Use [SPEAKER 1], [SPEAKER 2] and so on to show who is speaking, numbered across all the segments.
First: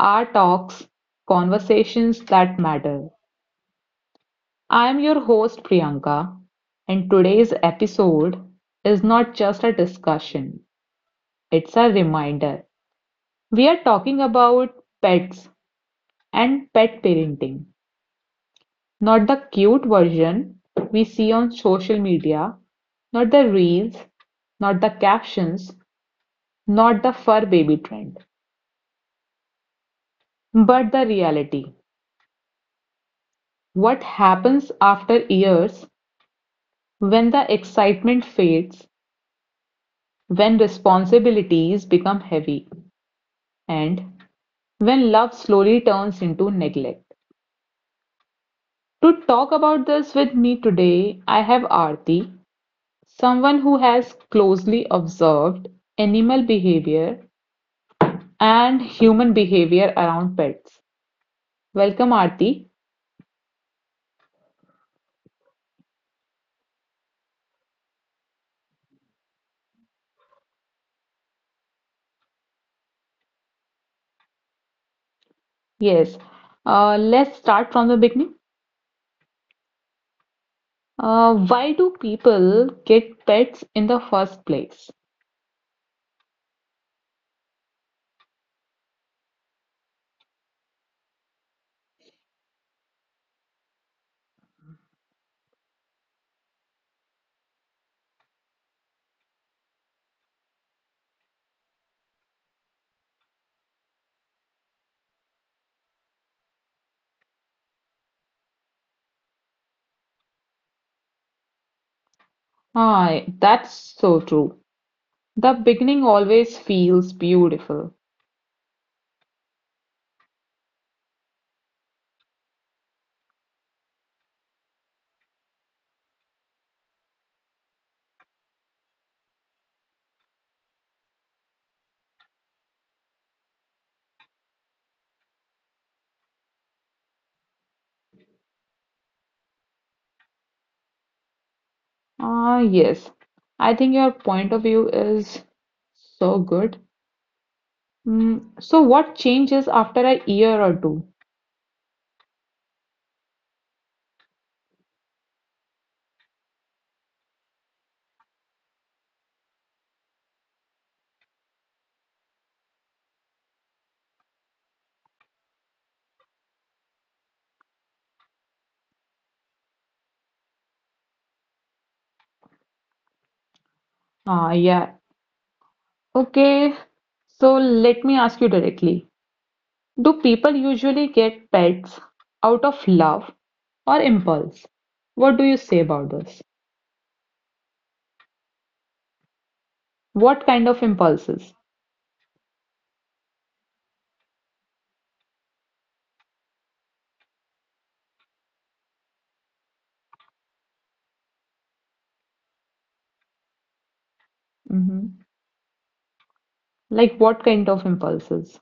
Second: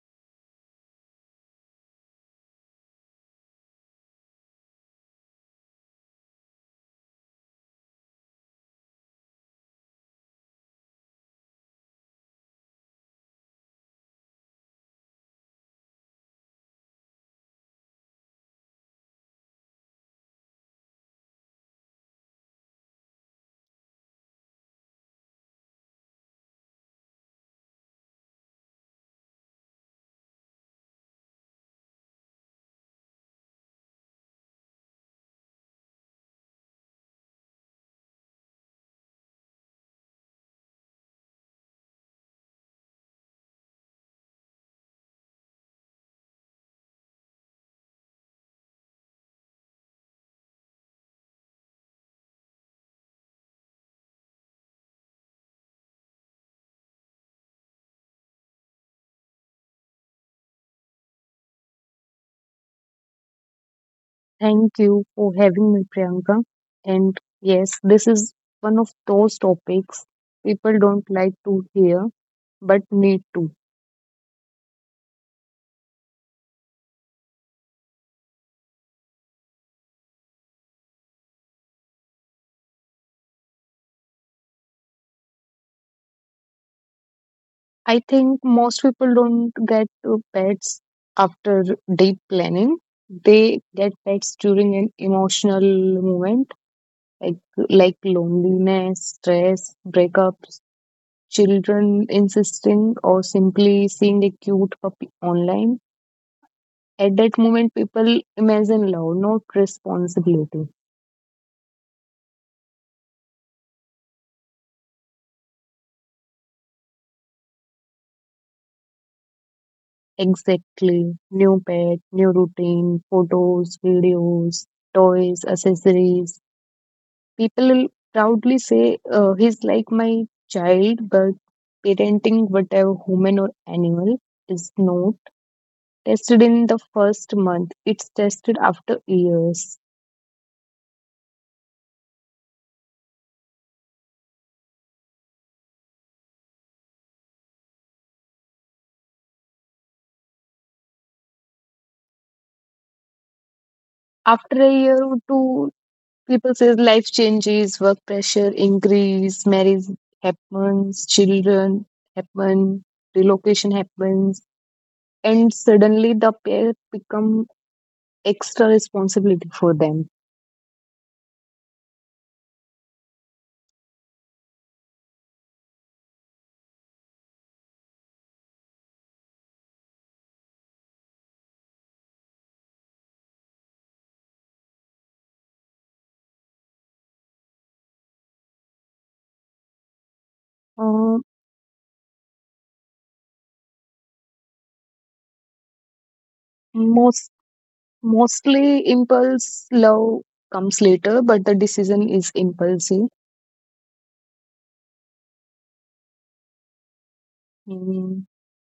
[SPEAKER 1] Our Talks Conversations That Matter. I am your host, Priyanka, and today's episode is not just a discussion, it's a reminder. We are talking about pets and pet parenting, not the cute version we see on social media, not the reels, not the captions, not the fur baby trend, but the reality. What happens after years, when the excitement fades, when responsibilities become heavy, and when love slowly turns into neglect? To talk about this with me today, I have Aarti, someone who has closely observed animal behavior and human behavior around pets. Welcome, Aarti.
[SPEAKER 2] Thank you for having me, Priyanka. And yes, this is one of those topics people don't like to hear but need to.
[SPEAKER 1] Yes, let's start from the beginning. Why do people get pets in the first place?
[SPEAKER 2] I think most people don't get pets after deep planning. They get pets during an emotional moment, like like loneliness, stress, breakups, children insisting, or simply seeing a cute puppy online. At that moment, people imagine love, not responsibility.
[SPEAKER 1] Ah, that's so true. The beginning always feels beautiful.
[SPEAKER 2] Exactly. New pet, new routine, photos, videos, toys, accessories. People will proudly say, he's like my child, but parenting whatever human or animal is not tested in the first month. It's tested after years.
[SPEAKER 1] Ah, yes. I think your point of view is so good. So what changes after a year or two?
[SPEAKER 2] After a year or two, people says life changes, work pressure increase, marriage happens, children happen, relocation happens, and suddenly the pair become extra responsibility for them.
[SPEAKER 1] Ah, yeah. Okay. So let me ask you directly. Do people usually get pets out of love or impulse? What do you say about this? What kind of
[SPEAKER 2] Uh,
[SPEAKER 1] impulses?
[SPEAKER 2] most mostly impulse love comes later, but the decision is impulsive.
[SPEAKER 1] Hmm. Like what kind of
[SPEAKER 2] Mm,
[SPEAKER 1] impulses?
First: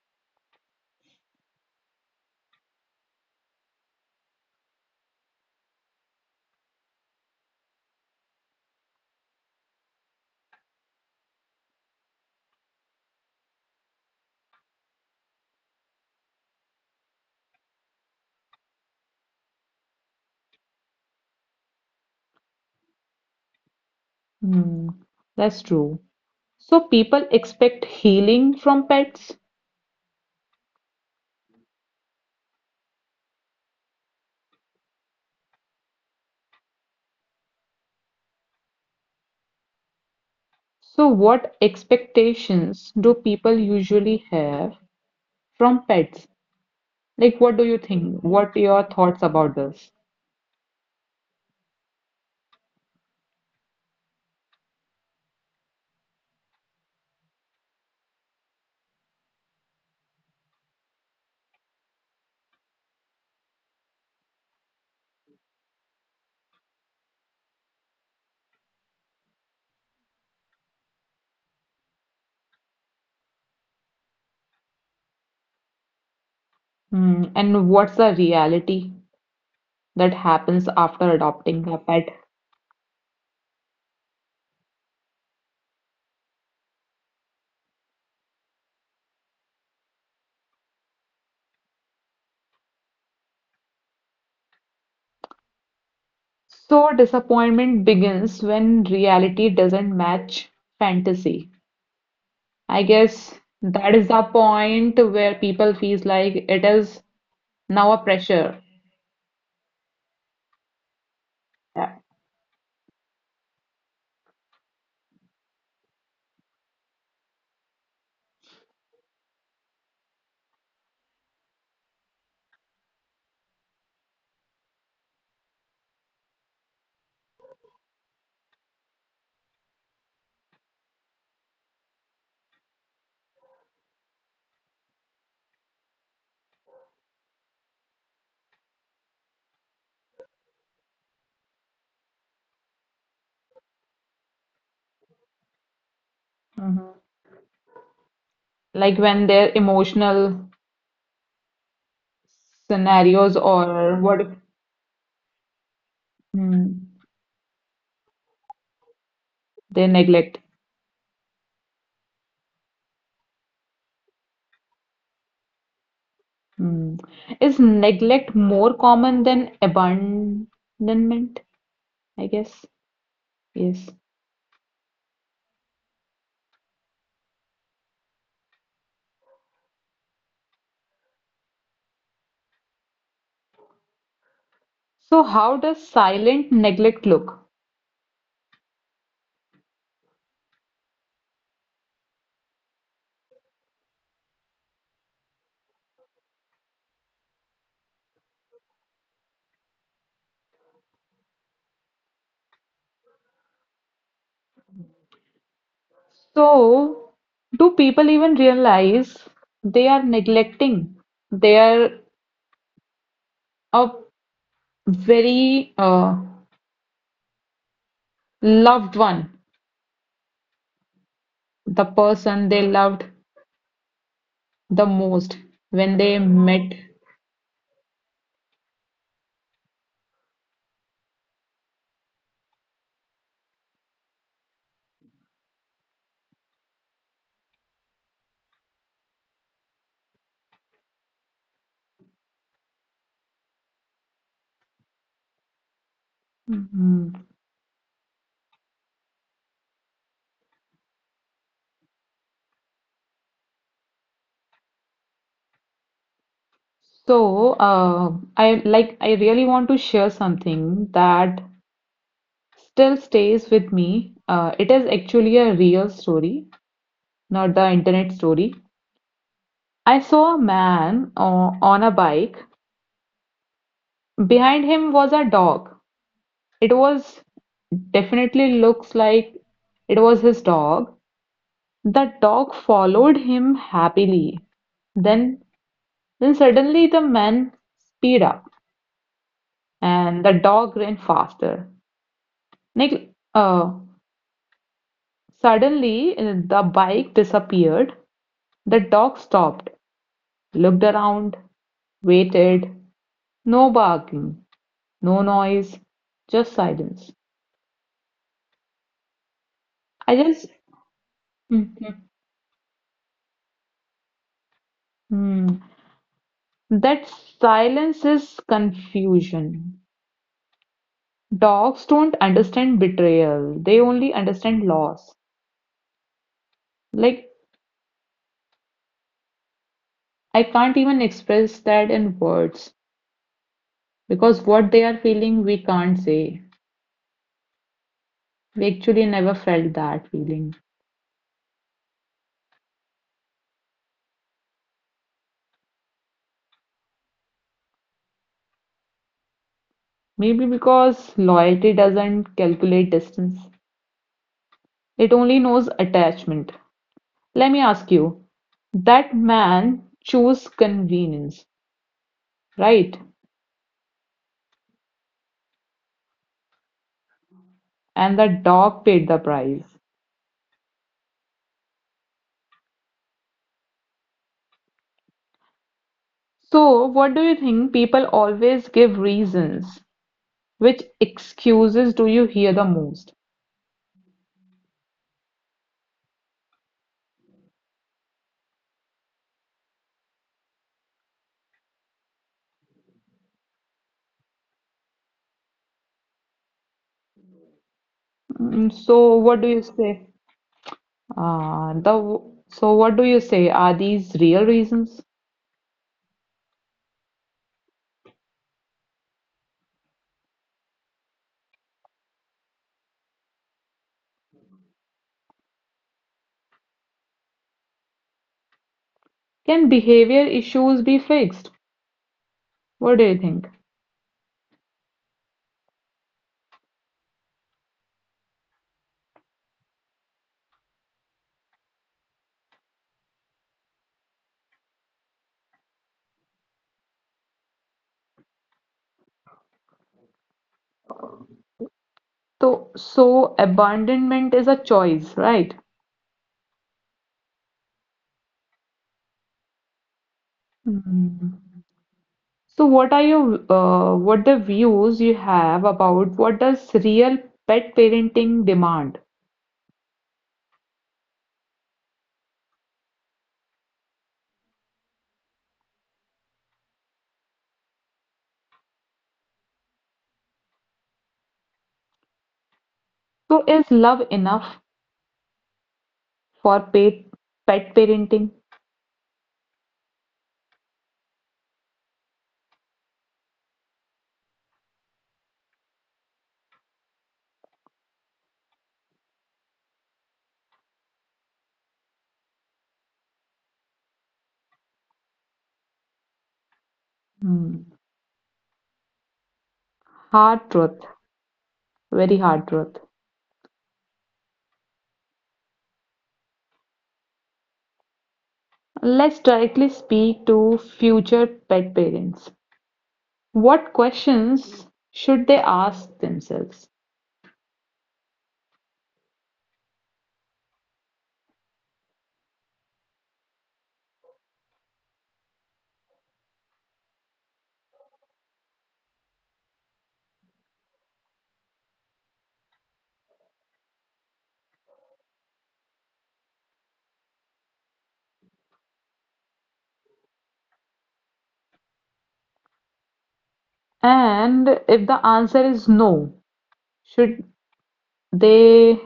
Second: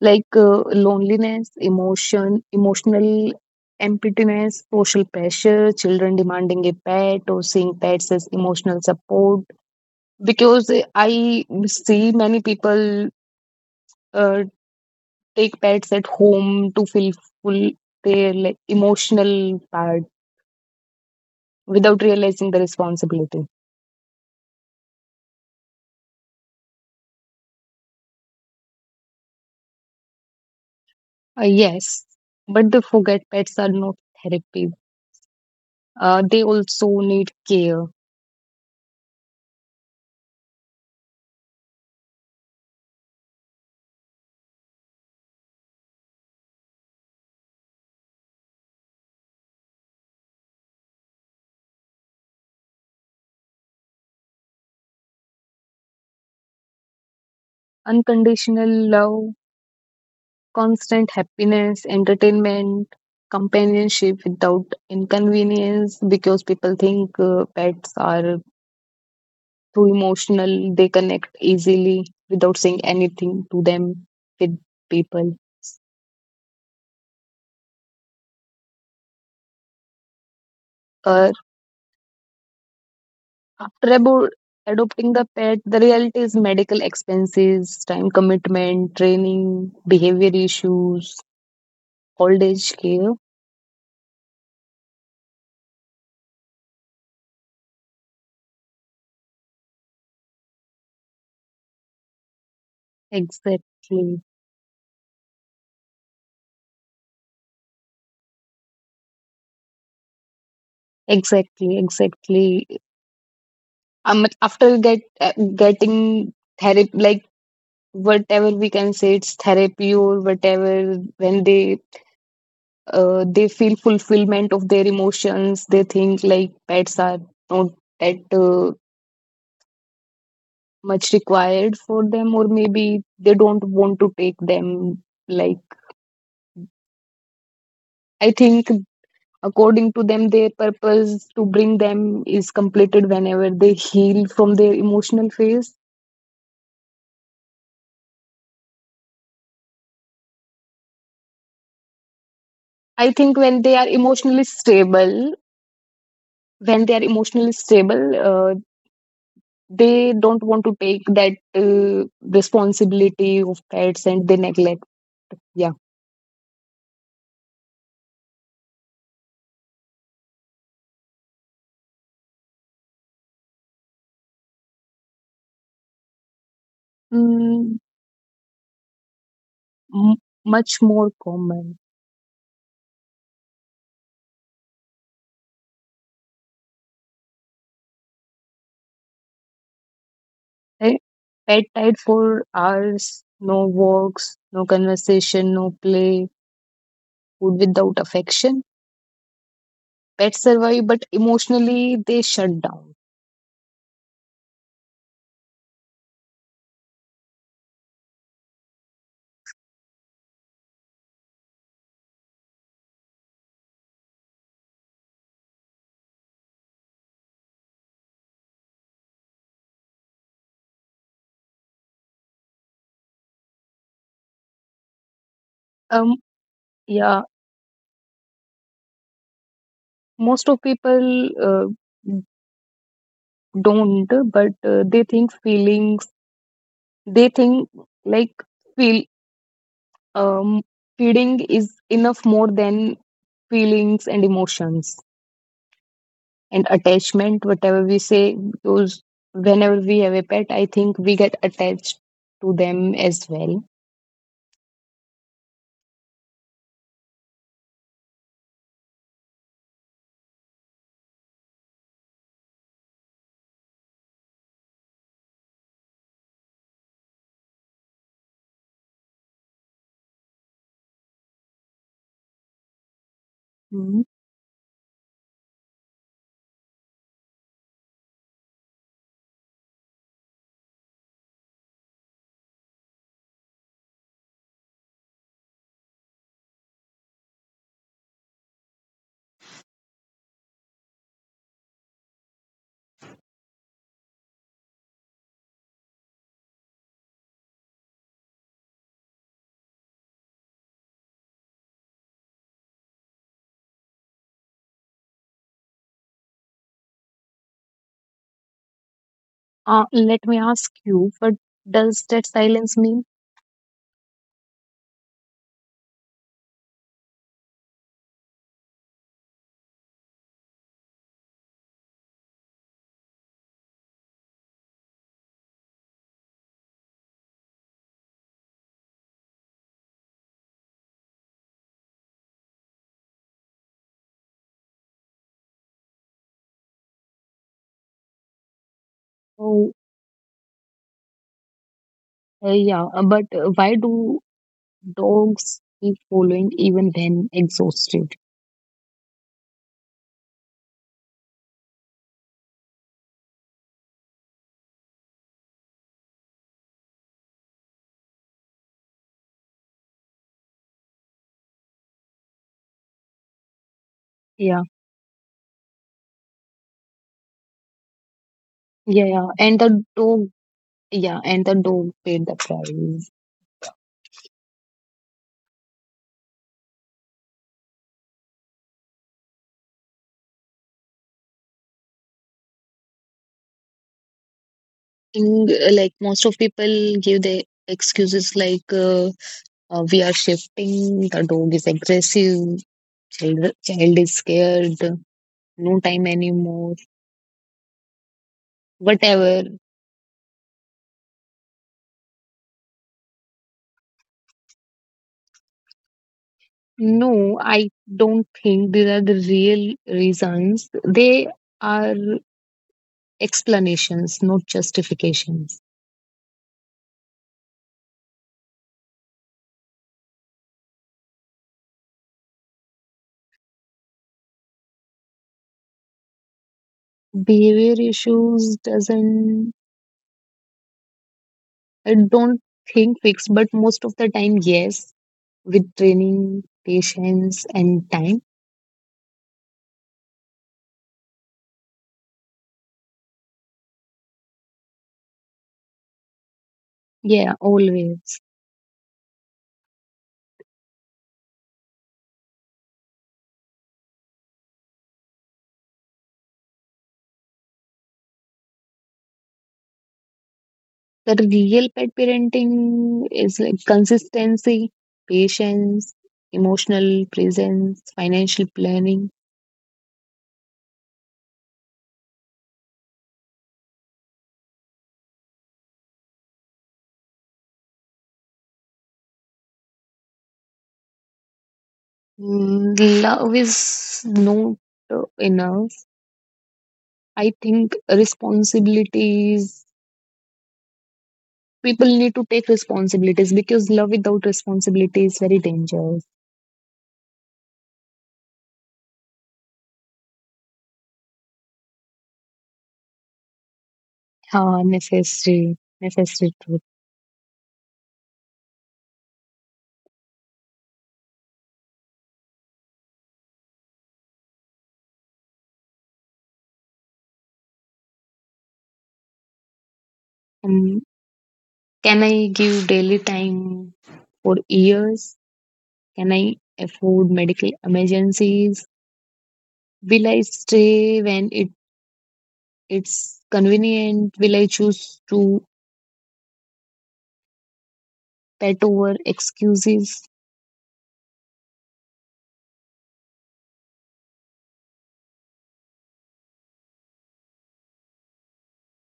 [SPEAKER 2] like loneliness, emotional emptiness, social pressure, children demanding a pet or seeing pets as emotional support. Because I see many people uh, take pets at home to feel full their, like, emotional part without realizing the responsibility.
[SPEAKER 1] Hmm, that's true. So people expect healing from pets.
[SPEAKER 2] Yes, but they forget pets are not therapy. They also need care.
[SPEAKER 1] So what expectations do people usually have from pets? Like, what do you think? What your thoughts about this?
[SPEAKER 2] Unconditional love, constant happiness, entertainment, companionship without inconvenience, because people think pets are too emotional, they connect easily without saying anything to them with people.
[SPEAKER 1] And what's the reality that happens after
[SPEAKER 2] Uh,
[SPEAKER 1] adopting a pet?
[SPEAKER 2] after adopting the pet, the reality is medical expenses, time commitment, training, behavior issues, old age care.
[SPEAKER 1] So disappointment begins when reality doesn't match fantasy. I guess that is
[SPEAKER 2] Exactly,
[SPEAKER 1] the point where people feels like it is now a pressure.
[SPEAKER 2] exactly. After getting therapy, like, whatever we can say it's therapy or whatever, when they feel fulfillment of their emotions, they think, like, pets are not that much required for them, or maybe they don't want to take them, like, I think according to them their purpose to bring them is completed whenever they heal from their emotional phase.
[SPEAKER 1] Mhm. Like when their emotional
[SPEAKER 2] I think
[SPEAKER 1] scenarios
[SPEAKER 2] when they are
[SPEAKER 1] or what if
[SPEAKER 2] emotionally stable, when they are
[SPEAKER 1] mm,
[SPEAKER 2] emotionally stable, uh,
[SPEAKER 1] they
[SPEAKER 2] they
[SPEAKER 1] neglect.
[SPEAKER 2] don't want to take that responsibility of pets and they neglect. Yeah.
[SPEAKER 1] Mm. Is neglect more common than abandonment? I guess. Yes.
[SPEAKER 2] mm, m- Much more common.
[SPEAKER 1] So how does silent neglect look?
[SPEAKER 2] Right? Pet died for hours, no walks, no conversation, no play, food without affection. Pets survive, but emotionally they shut down.
[SPEAKER 1] So do people even realize they are neglecting their a very loved one, the person they loved the most
[SPEAKER 2] Um,
[SPEAKER 1] when they met.
[SPEAKER 2] yeah, most of people don't, but they think feelings. They think like feel um, feeding is enough, more than feelings and emotions and
[SPEAKER 1] Mhm.
[SPEAKER 2] attachment, whatever we say. Those, whenever we have a pet, I think we get attached to them as well.
[SPEAKER 1] So, I really want to share something that still stays with me. It is actually a real story, not the internet story. I saw a man on a bike.
[SPEAKER 2] Mhm.
[SPEAKER 1] Behind him was a dog. It was definitely looks like it was his dog. The dog followed him happily. Then, then suddenly the man speed up and the dog ran faster. Nick, uh, suddenly the bike disappeared. The dog stopped, looked around, waited. No barking, no noise, just silence. I
[SPEAKER 2] Let me
[SPEAKER 1] just,
[SPEAKER 2] ask you, what does
[SPEAKER 1] Mhm.
[SPEAKER 2] that silence mean?
[SPEAKER 1] Hmm. That silence is confusion. Dogs don't understand betrayal, they only understand loss. Like, I can't even express that in words because what they are feeling, we can't say. We actually never
[SPEAKER 2] Oh,
[SPEAKER 1] felt that feeling.
[SPEAKER 2] yeah but why do dogs keep following even when exhausted?
[SPEAKER 1] Maybe because loyalty doesn't calculate distance, it only knows attachment. Let me ask you, that man chose convenience, right?
[SPEAKER 2] yeah
[SPEAKER 1] And the dog
[SPEAKER 2] yeah
[SPEAKER 1] paid the
[SPEAKER 2] yeah and
[SPEAKER 1] price.
[SPEAKER 2] the dog yeah, and the dog paid the price.
[SPEAKER 1] So, what do you think? People always give reasons. Which excuses do you hear the most?
[SPEAKER 2] Thing Like, most of people give their excuses like, we are shifting, the dog is aggressive, child is scared, no time anymore,
[SPEAKER 1] So,
[SPEAKER 2] whatever.
[SPEAKER 1] what do you say? Ah, the So what do you say? Are these real reasons?
[SPEAKER 2] No, I don't think these are the real reasons. They are explanations, not justifications.
[SPEAKER 1] Can behavior issues be fixed? What do you think?
[SPEAKER 2] Behavior issues doesn't, I don't think, fix, but most of the time yes, with training, patience and time.
[SPEAKER 1] So abandonment is a choice, right?
[SPEAKER 2] Yeah, always.
[SPEAKER 1] Hmm. So, what are your what the views you have about what does real pet parenting demand?
[SPEAKER 2] The real pet parenting is like consistency, patience, emotional presence, financial planning.
[SPEAKER 1] So, is love enough for pet parenting?
[SPEAKER 2] Love is not enough. I think responsibilities, people need to take responsibilities, because love without responsibility is very dangerous.
[SPEAKER 1] Hmm. Hard truth, very hard truth.
[SPEAKER 2] Ah, necessary, necessary truth.
[SPEAKER 1] Let's directly speak to future pet parents. What questions should they ask themselves?
[SPEAKER 2] Um, can I give daily time for years? Can I afford medical emergencies? Will I stay when it's convenient? Will I choose to pet over excuses?
[SPEAKER 1] And if the answer is no, should they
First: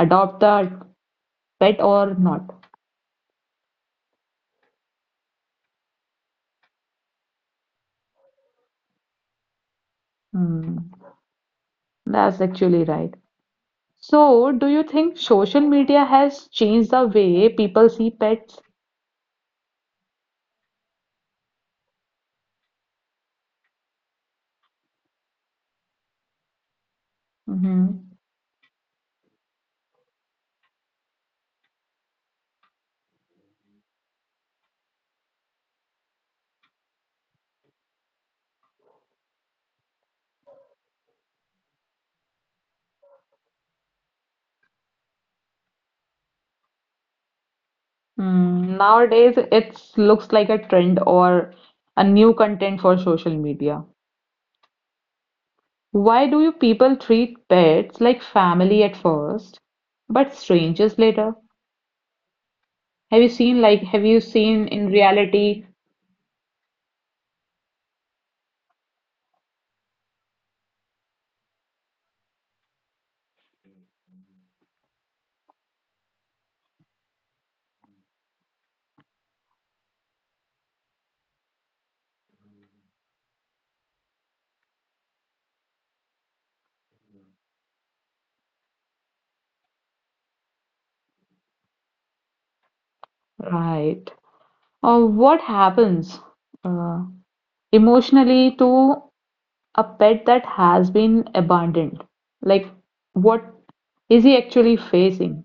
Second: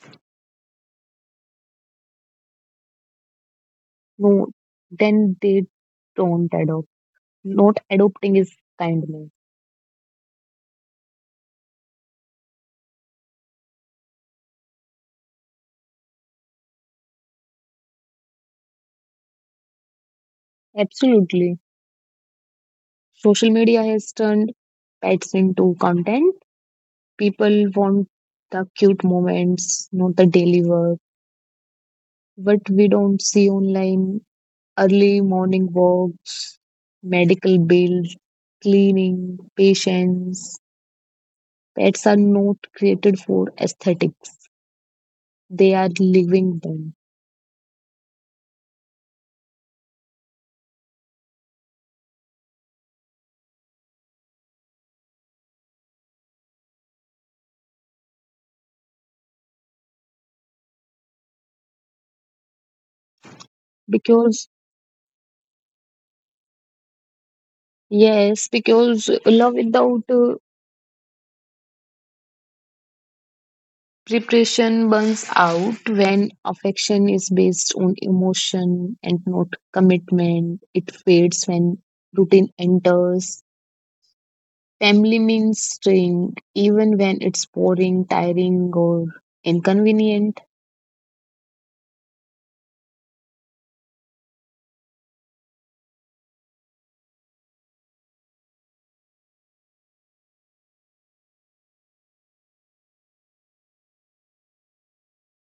[SPEAKER 1] adopt the pet or not.
[SPEAKER 2] No, then they don't adopt. Not adopting is kindness.
[SPEAKER 1] Hmm. That's actually right. So, do you think social media has changed the way people see pets?
[SPEAKER 2] Absolutely. Social media has turned pets into content. People want
[SPEAKER 1] Mm-hmm.
[SPEAKER 2] the cute moments, not the daily work. What we don't see online: early morning walks, medical bills, cleaning, patients. Pets are not created for aesthetics, they are living them.
[SPEAKER 1] Mm. Nowadays, it looks like a trend or a new content for social media. Why do you people treat pets like family at first, but strangers later? Have you
[SPEAKER 2] Because,
[SPEAKER 1] seen in reality?
[SPEAKER 2] yes, because love without preparation burns out when affection is based on emotion and not commitment. It fades when routine enters. Family means staying, even when it's boring, tiring, or inconvenient.
[SPEAKER 1] Right. What happens? Uh, Emotionally, to a pet that has been abandoned, like what is he actually facing?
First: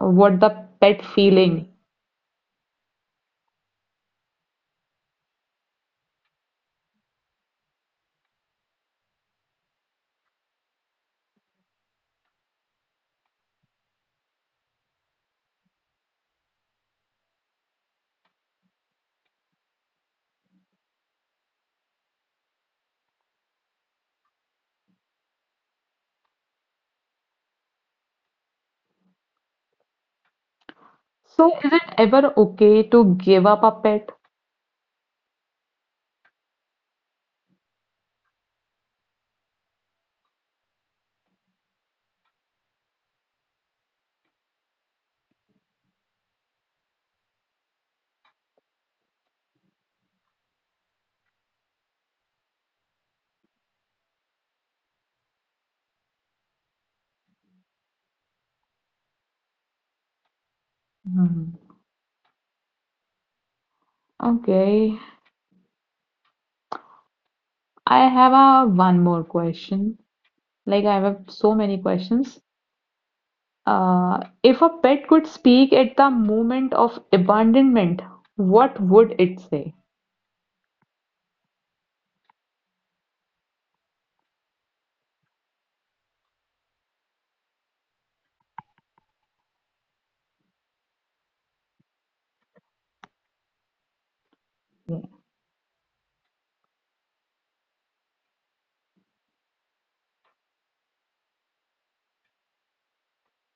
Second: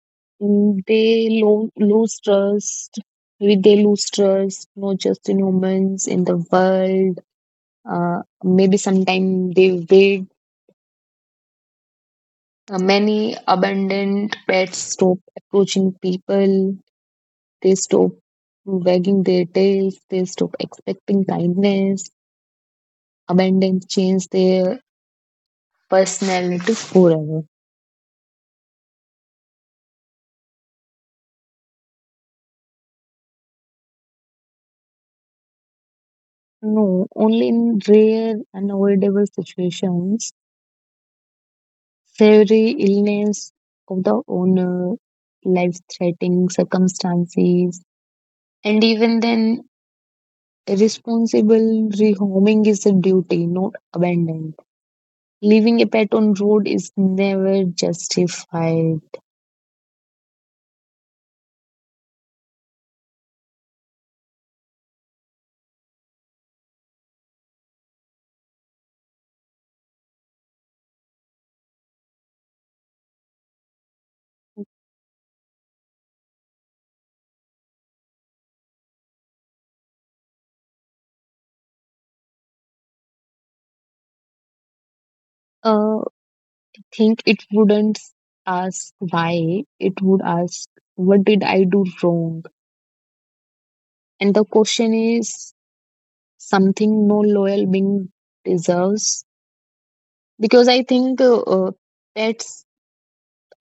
[SPEAKER 1] What the
[SPEAKER 2] Mm,
[SPEAKER 1] pet
[SPEAKER 2] They
[SPEAKER 1] feeling?
[SPEAKER 2] lo- lose trust. Maybe they lose trust, not just in humans, in the world. Maybe sometime they wait. Many abandoned pets stop approaching people. They stop wagging their tails. They stop expecting kindness. Abandon change their personality forever.
[SPEAKER 1] So, is it ever okay to give up a pet?
[SPEAKER 2] No, only in rare, unavoidable situations: severe illness of the owner, life-threatening circumstances, and even then, responsible rehoming is a duty, not abandoned. Leaving a pet on road is never justified.
[SPEAKER 1] Hmm. Okay, I have a one more question. Like I have so many questions. If a pet could speak at the moment of abandonment, what would it say?
[SPEAKER 2] Uh, think it wouldn't ask why, it would ask, what did I do wrong? And the question
[SPEAKER 1] Yeah.
[SPEAKER 2] is something no loyal being deserves. Because I think pets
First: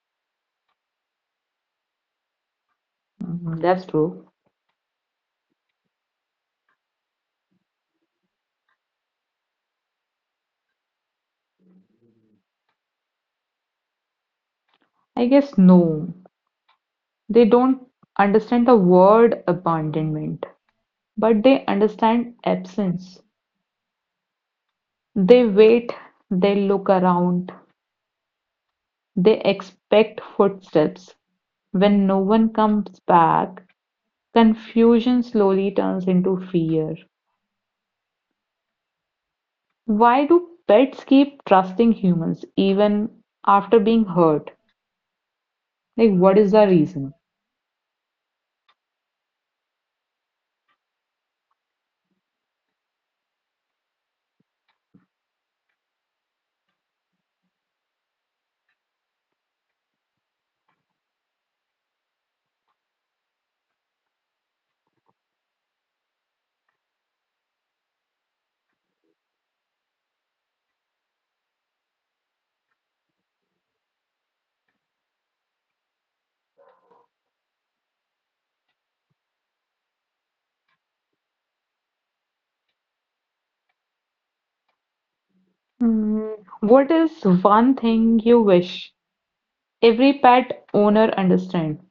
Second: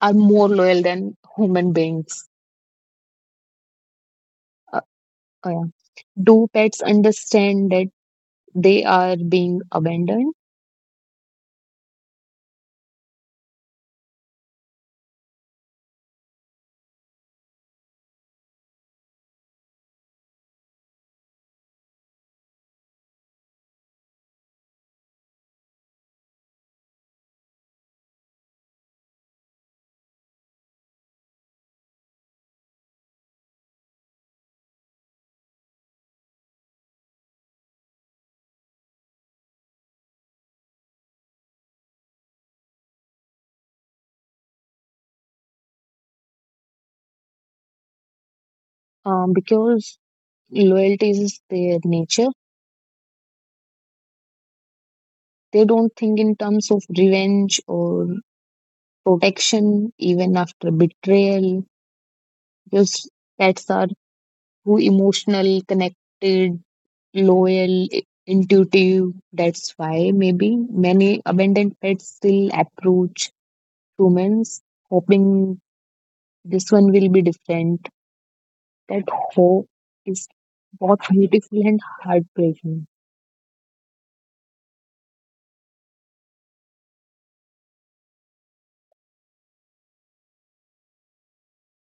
[SPEAKER 2] are more loyal than human beings.
[SPEAKER 1] Mhm. That's true.
[SPEAKER 2] Uh, uh, do pets understand that they are being abandoned?
[SPEAKER 1] I guess no. They don't understand the word abandonment, but they understand absence. They wait, they look around, they expect footsteps. When no one comes back, confusion slowly turns into fear. Why do pets keep trusting humans even after being hurt? Like, what is the reason?
[SPEAKER 2] Because loyalty is their nature. They don't think in terms of revenge or protection, even after betrayal. Because pets are too emotional, connected, loyal, intuitive. That's why maybe many abandoned pets still approach humans, hoping this one will be different. That hope is both beautiful and heartbreaking.
[SPEAKER 1] Mm, What is one thing you wish every pet owner understands?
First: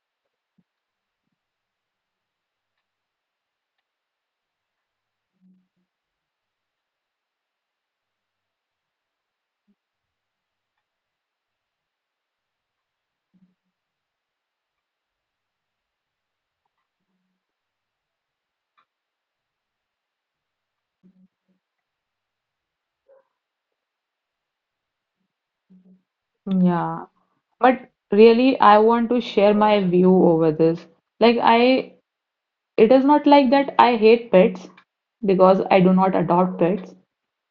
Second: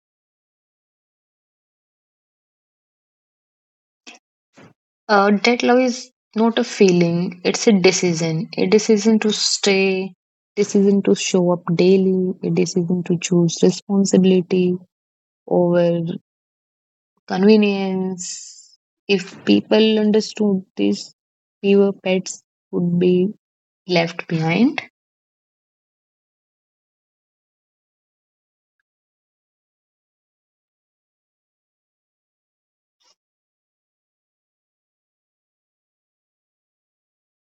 [SPEAKER 2] That love is not a feeling, it's a decision. A decision to stay, decision to show up daily, a decision to choose responsibility over convenience. If people understood this, fewer pets would be left behind.
[SPEAKER 1] Yeah, but really, I want to share my view over this. Like, it is not like that I hate pets because I do not adopt pets,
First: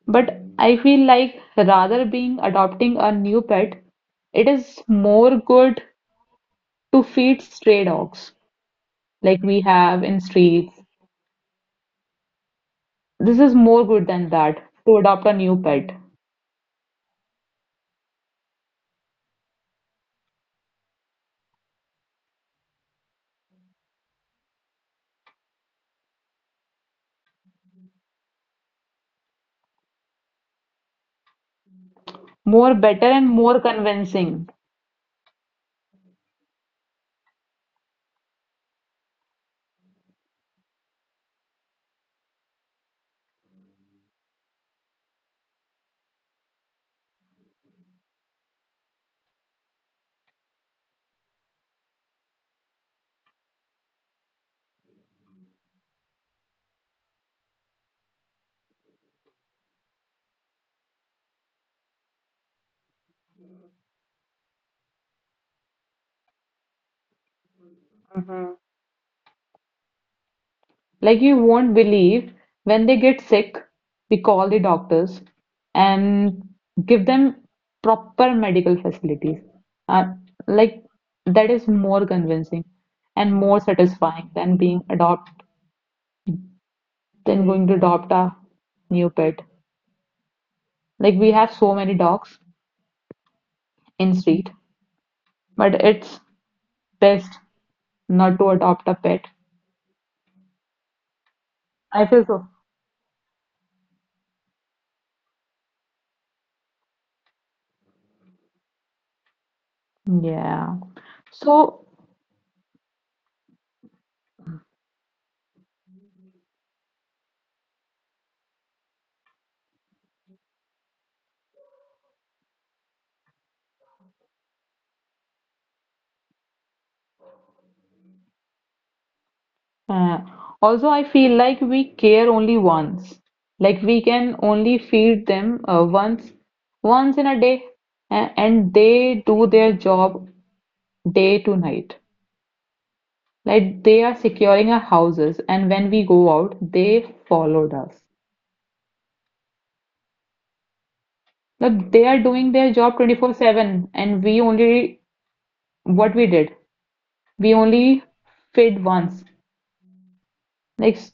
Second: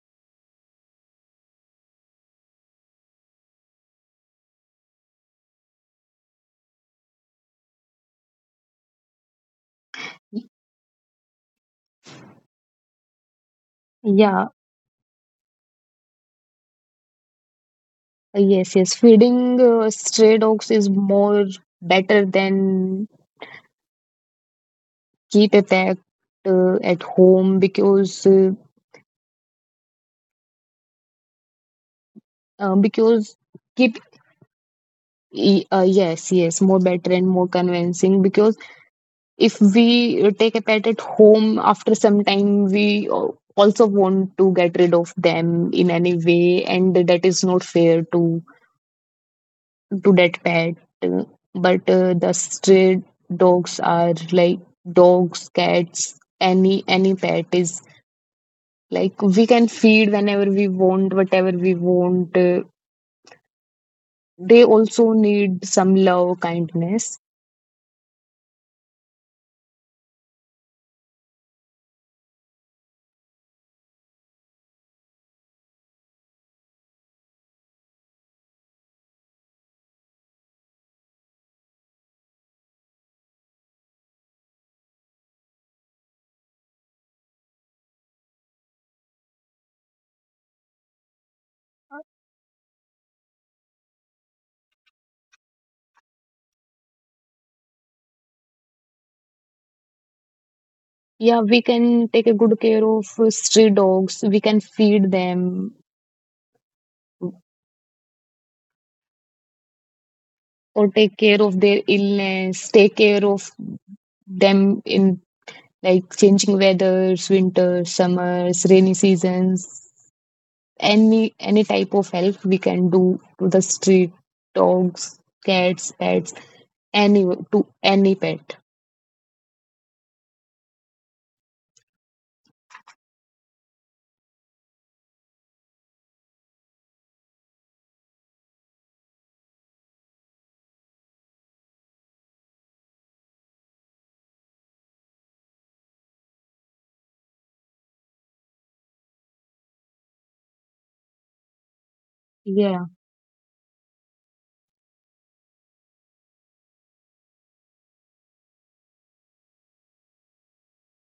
[SPEAKER 1] but I feel like rather being adopting a new pet, it is more good to feed stray dogs like we have in streets. This is more good than
[SPEAKER 2] Yeah,
[SPEAKER 1] that to adopt a new pet.
[SPEAKER 2] yes, yes. Feeding stray dogs is more better than keep a pet at home,
[SPEAKER 1] More better and
[SPEAKER 2] because
[SPEAKER 1] more
[SPEAKER 2] keep
[SPEAKER 1] convincing.
[SPEAKER 2] yes, yes, more better and more convincing, because if we take a pet at home, after some time we also want to get rid of them in any way, and that is not fair to that pet. Uh, but The stray dogs are like, dogs, cats, any pet is, like, we can feed whenever we want, whatever we want. They also need some love, kindness.
[SPEAKER 1] Like you won't believe when they get sick, we call the doctors and give them proper medical facilities. Uh, like that is more convincing and more satisfying than being adopt than going to adopt a new pet. Like we have so many dogs in street, but it's best not to adopt a pet.
[SPEAKER 2] Yeah, we
[SPEAKER 1] I
[SPEAKER 2] can
[SPEAKER 1] feel
[SPEAKER 2] take a
[SPEAKER 1] so.
[SPEAKER 2] good care of stray dogs. We can feed them
[SPEAKER 1] Yeah.
[SPEAKER 2] or take care of their
[SPEAKER 1] So
[SPEAKER 2] illness, take care of them in, like, changing weathers, winters, summers, rainy seasons. Any type of help we can do to the street dogs, cats, pets, any, to any pet.
[SPEAKER 1] Uh, also, I feel like we care only once. Like we can only feed them once, once in a day, and they do their job day to night. Like they are securing our houses, and when we go out, they followed us. Like they are doing their
[SPEAKER 2] Yeah,
[SPEAKER 1] job 24/7, and we only what we did, we only fed once. Like s-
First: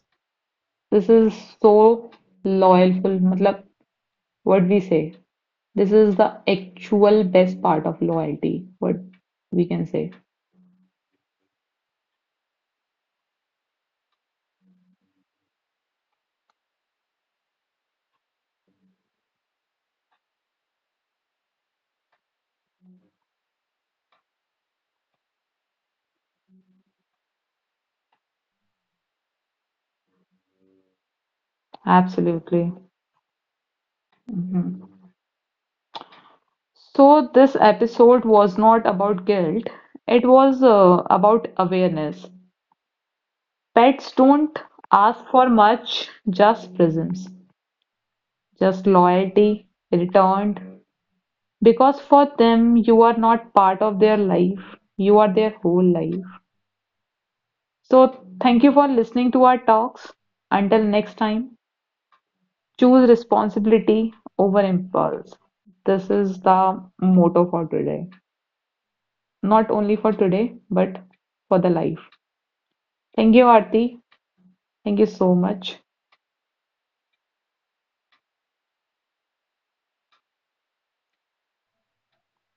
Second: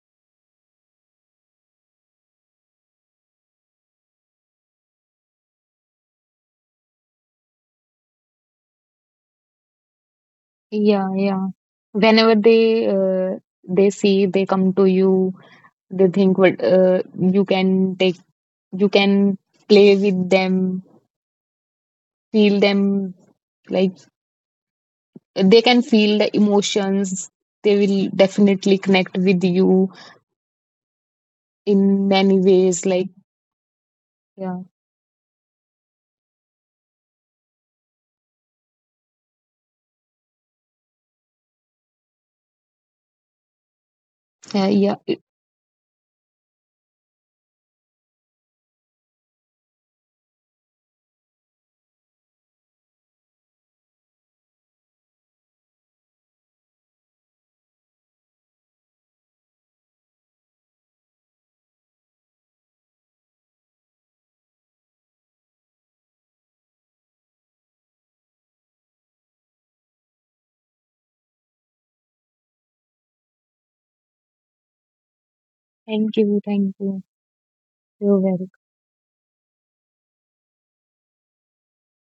[SPEAKER 1] this is so loyal, मतलब what we say. This is the actual best part of loyalty, what we can say.
[SPEAKER 2] yeah. Whenever they see, they come to you, they think what you can take, you can play with them, feel them, like, they can feel the emotions, they will definitely connect with you in many
[SPEAKER 1] Absolutely.
[SPEAKER 2] ways, like, yeah.
[SPEAKER 1] Mhm. So, this episode was not about guilt, it was about awareness. Pets don't
[SPEAKER 2] Yeah,
[SPEAKER 1] ask for much, just presence, just loyalty returned. Because for them, you are not part of their life, you are their whole life. So, thank you for listening to our talks. Until next time. Choose responsibility over impulse. This is the motto for today. Not only for today, but for the life. Thank you, Aarti. Thank you so much.
[SPEAKER 2] thank you, thank you. You're welcome.